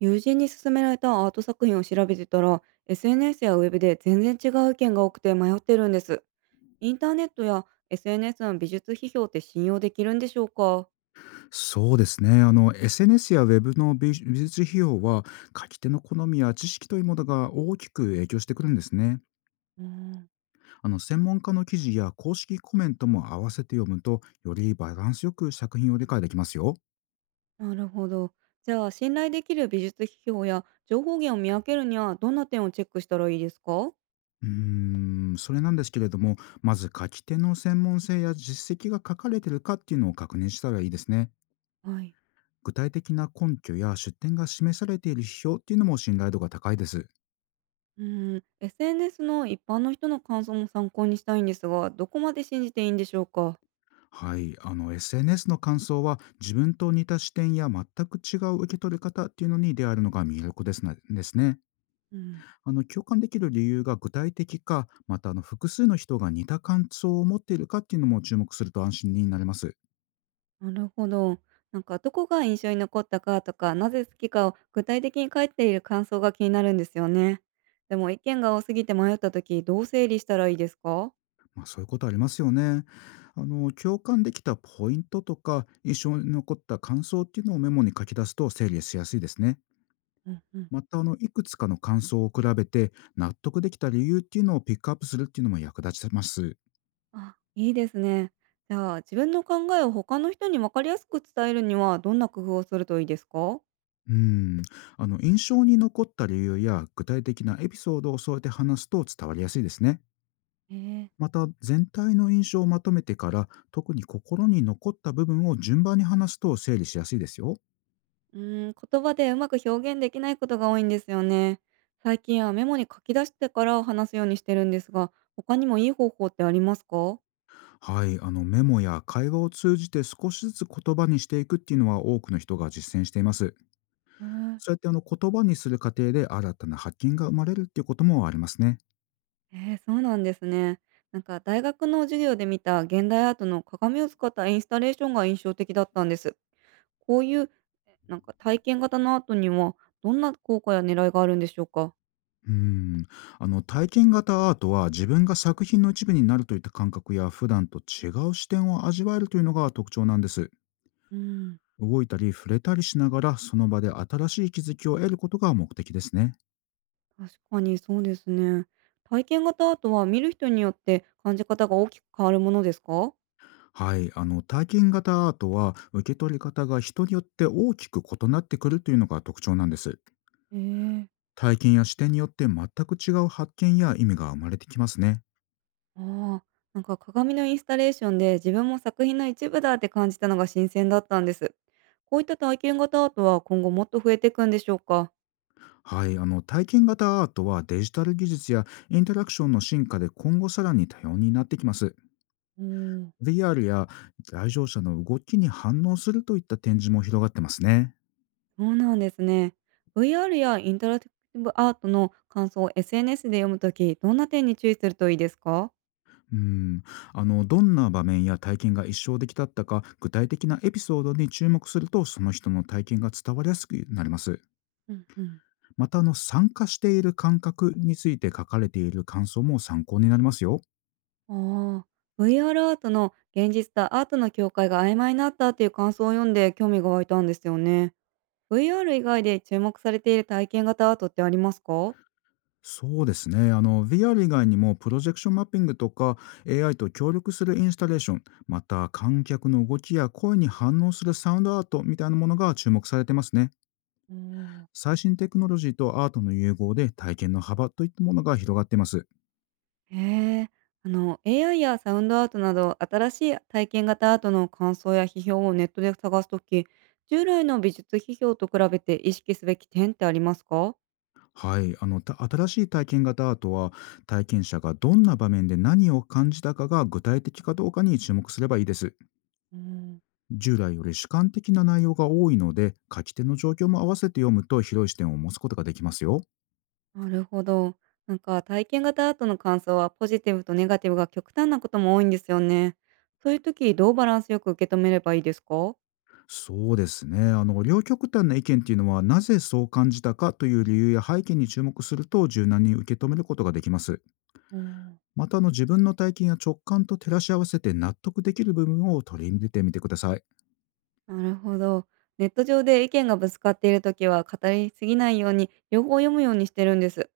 友人に勧められたアート作品を調べてたら SNS やウェブで全然違う意見が多くて迷ってるんです。インターネットや SNS の美術批評って信用できるんでしょうか？そうですね。SNS やウェブの美美術費用は、書き手の好みや知識というものが大きく影響してくるんですね。うん。専門家の記事や公式コメントも合わせて読むと、よりバランスよく作品を理解できますよ。なるほど。じゃあ信頼できる美術批評や情報源を見分けるにはどんな点をチェックしたらいいですか？うーん、それなんですけれども、まず書き手の専門性や実績が書かれてるかっていうのを確認したらいいですね。はい。具体的な根拠や出典が示されている批評っていうのも信頼度が高いです。うん、 SNS の一般の人の感想も参考にしたいんですがどこまで信じていいんでしょうか？はい、SNS の感想は自分と似た視点や全く違う受け取り方っていうのに出会えるのが魅力ですなですね。うん。共感できる理由が具体的か、また複数の人が似た感想を持っているかっていうのも注目すると安心になれます。なるほど。なんかどこが印象に残ったかとか、なぜ好きかを具体的に書いている感想が気になるんですよね。でも意見が多すぎて迷った時、どう整理したらいいですか？まあ、そういうことありますよね。共感できたポイントとか印象に残った感想っていうのをメモに書き出すと整理しやすいですね。うんうん。またいくつかの感想を比べて納得できた理由っていうのをピックアップするっていうのも役立ちます。あ、いいですね。じゃあ自分の考えを他の人に分かりやすく伝えるにはどんな工夫をするといいですか？うん、印象に残った理由や具体的なエピソードを添えて話すと伝わりやすいですね。えー、また、全体の印象をまとめてから特に心に残った部分を順番に話すと整理しやすいですよ。うーん、言葉でうまく表現できないことが多いんですよね。最近はメモに書き出してから話すようにしてるんですが、他にもいい方法ってありますか？はい、メモや会話を通じて少しずつ言葉にしていくっていうのは多くの人が実践しています。そうやって、言葉にする過程で新たな発見が生まれるっていうこともありますね。ええ、そうなんですね。なんか大学の授業で見た現代アートの鏡を使ったインスタレーションが印象的だったんです。こういうなんか体験型のアートにはどんな効果や狙いがあるんでしょうか？うん、体験型アートは自分が作品の一部になるといった感覚や普段と違う視点を味わえるというのが特徴なんです。うん。動いたり触れたりしながら、その場で新しい気づきを得ることが目的ですね。確かにそうですね。体験型アートは見る人によって感じ方が大きく変わるものですか？はい、体験型アートは受け取り方が人によって大きく異なってくるというのが特徴なんです。ええ。体験や視点によって全く違う発見や意味が生まれてきますね。ああ、なんか鏡のインスタレーションで自分も作品の一部だって感じたのが新鮮だったんです。こういった体験型アートは今後もっと増えていくんでしょうか？はい、体験型アートはデジタル技術やインタラクションの進化で、今後さらに多様になってきます。うーん、VR や来場者の動きに反応するといった展示も広がってますね。そうなんですね。VR やインタラクティブアートの感想を SNS で読むとき、どんな点に注意するといいですか？うん、どんな場面や体験が一生できたったか、具体的なエピソードに注目すると、その人の体験が伝わりやすくなります。うんうん。また参加している感覚について書かれている感想も参考になりますよ。ああ、VR アールアートの現実とアートの境界が曖昧になったっていう感想を読んで興味が湧いたんですよね。VR 以外で注目されている体験型アートってありますか？そうですね。VR 以外にも、プロジェクションマッピングとか、AI と協力するインスタレーション、また、観客の動きや声に反応するサウンドアートみたいなものが注目されてますね。ー最新テクノロジーとアートの融合で、体験の幅といったものが広がっています。へえ。AI やサウンドアートなど、新しい体験型アートの感想や批評をネットで探すとき、従来の美術批評と比べて意識すべき点ってありますか？はい。新しい体験型アートは、体験者がどんな場面で何を感じたかが具体的かどうかに注目すればいいです。うん。従来より主観的な内容が多いので、書き手の状況も合わせて読むと、広い視点を持つことができますよ。なるほど。なんか体験型アートの感想はポジティブとネガティブが極端なことも多いんですよね。そういう時どうバランスよく受け止めればいいですか？そうですね。両極端な意見っていうのは、なぜそう感じたかという理由や背景に注目すると、柔軟に受け止めることができます。うん。また自分の体験や直感と照らし合わせて、納得できる部分を取り入れてみてください。なるほど。ネット上で意見がぶつかっているときは語りすぎないように両方読むようにしてるんです。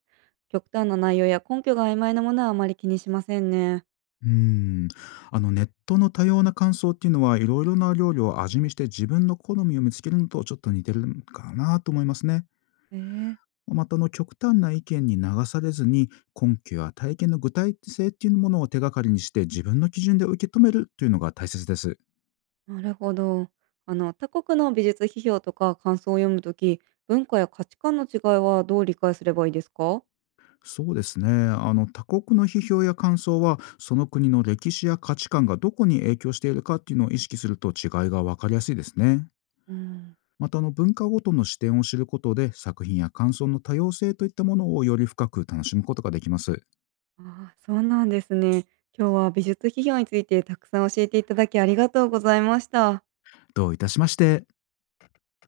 極端な内容や根拠が曖昧なものはあまり気にしませんね。うーん。ネットの多様な感想っていうのは、いろいろな料理を味見して自分の好みを見つけるのとちょっと似てるのかなと思いますね。えまた極端な意見に流されずに、根拠や体験の具体性っていうものを手がかりにして、自分の基準で受け止めるというのが大切です。なるほど。他国の美術批評とか感想を読むとき、文化や価値観の違いはどう理解すればいいですか？そうですね。他国の批評や感想は、その国の歴史や価値観がどこに影響しているかっていうのを意識すると、違いが分かりやすいですね。うん、また文化ごとの視点を知ることで、作品や感想の多様性といったものをより深く楽しむことができます。ああ、そうなんですね。今日は美術批評についてたくさん教えていただきありがとうございました。どういたしまして。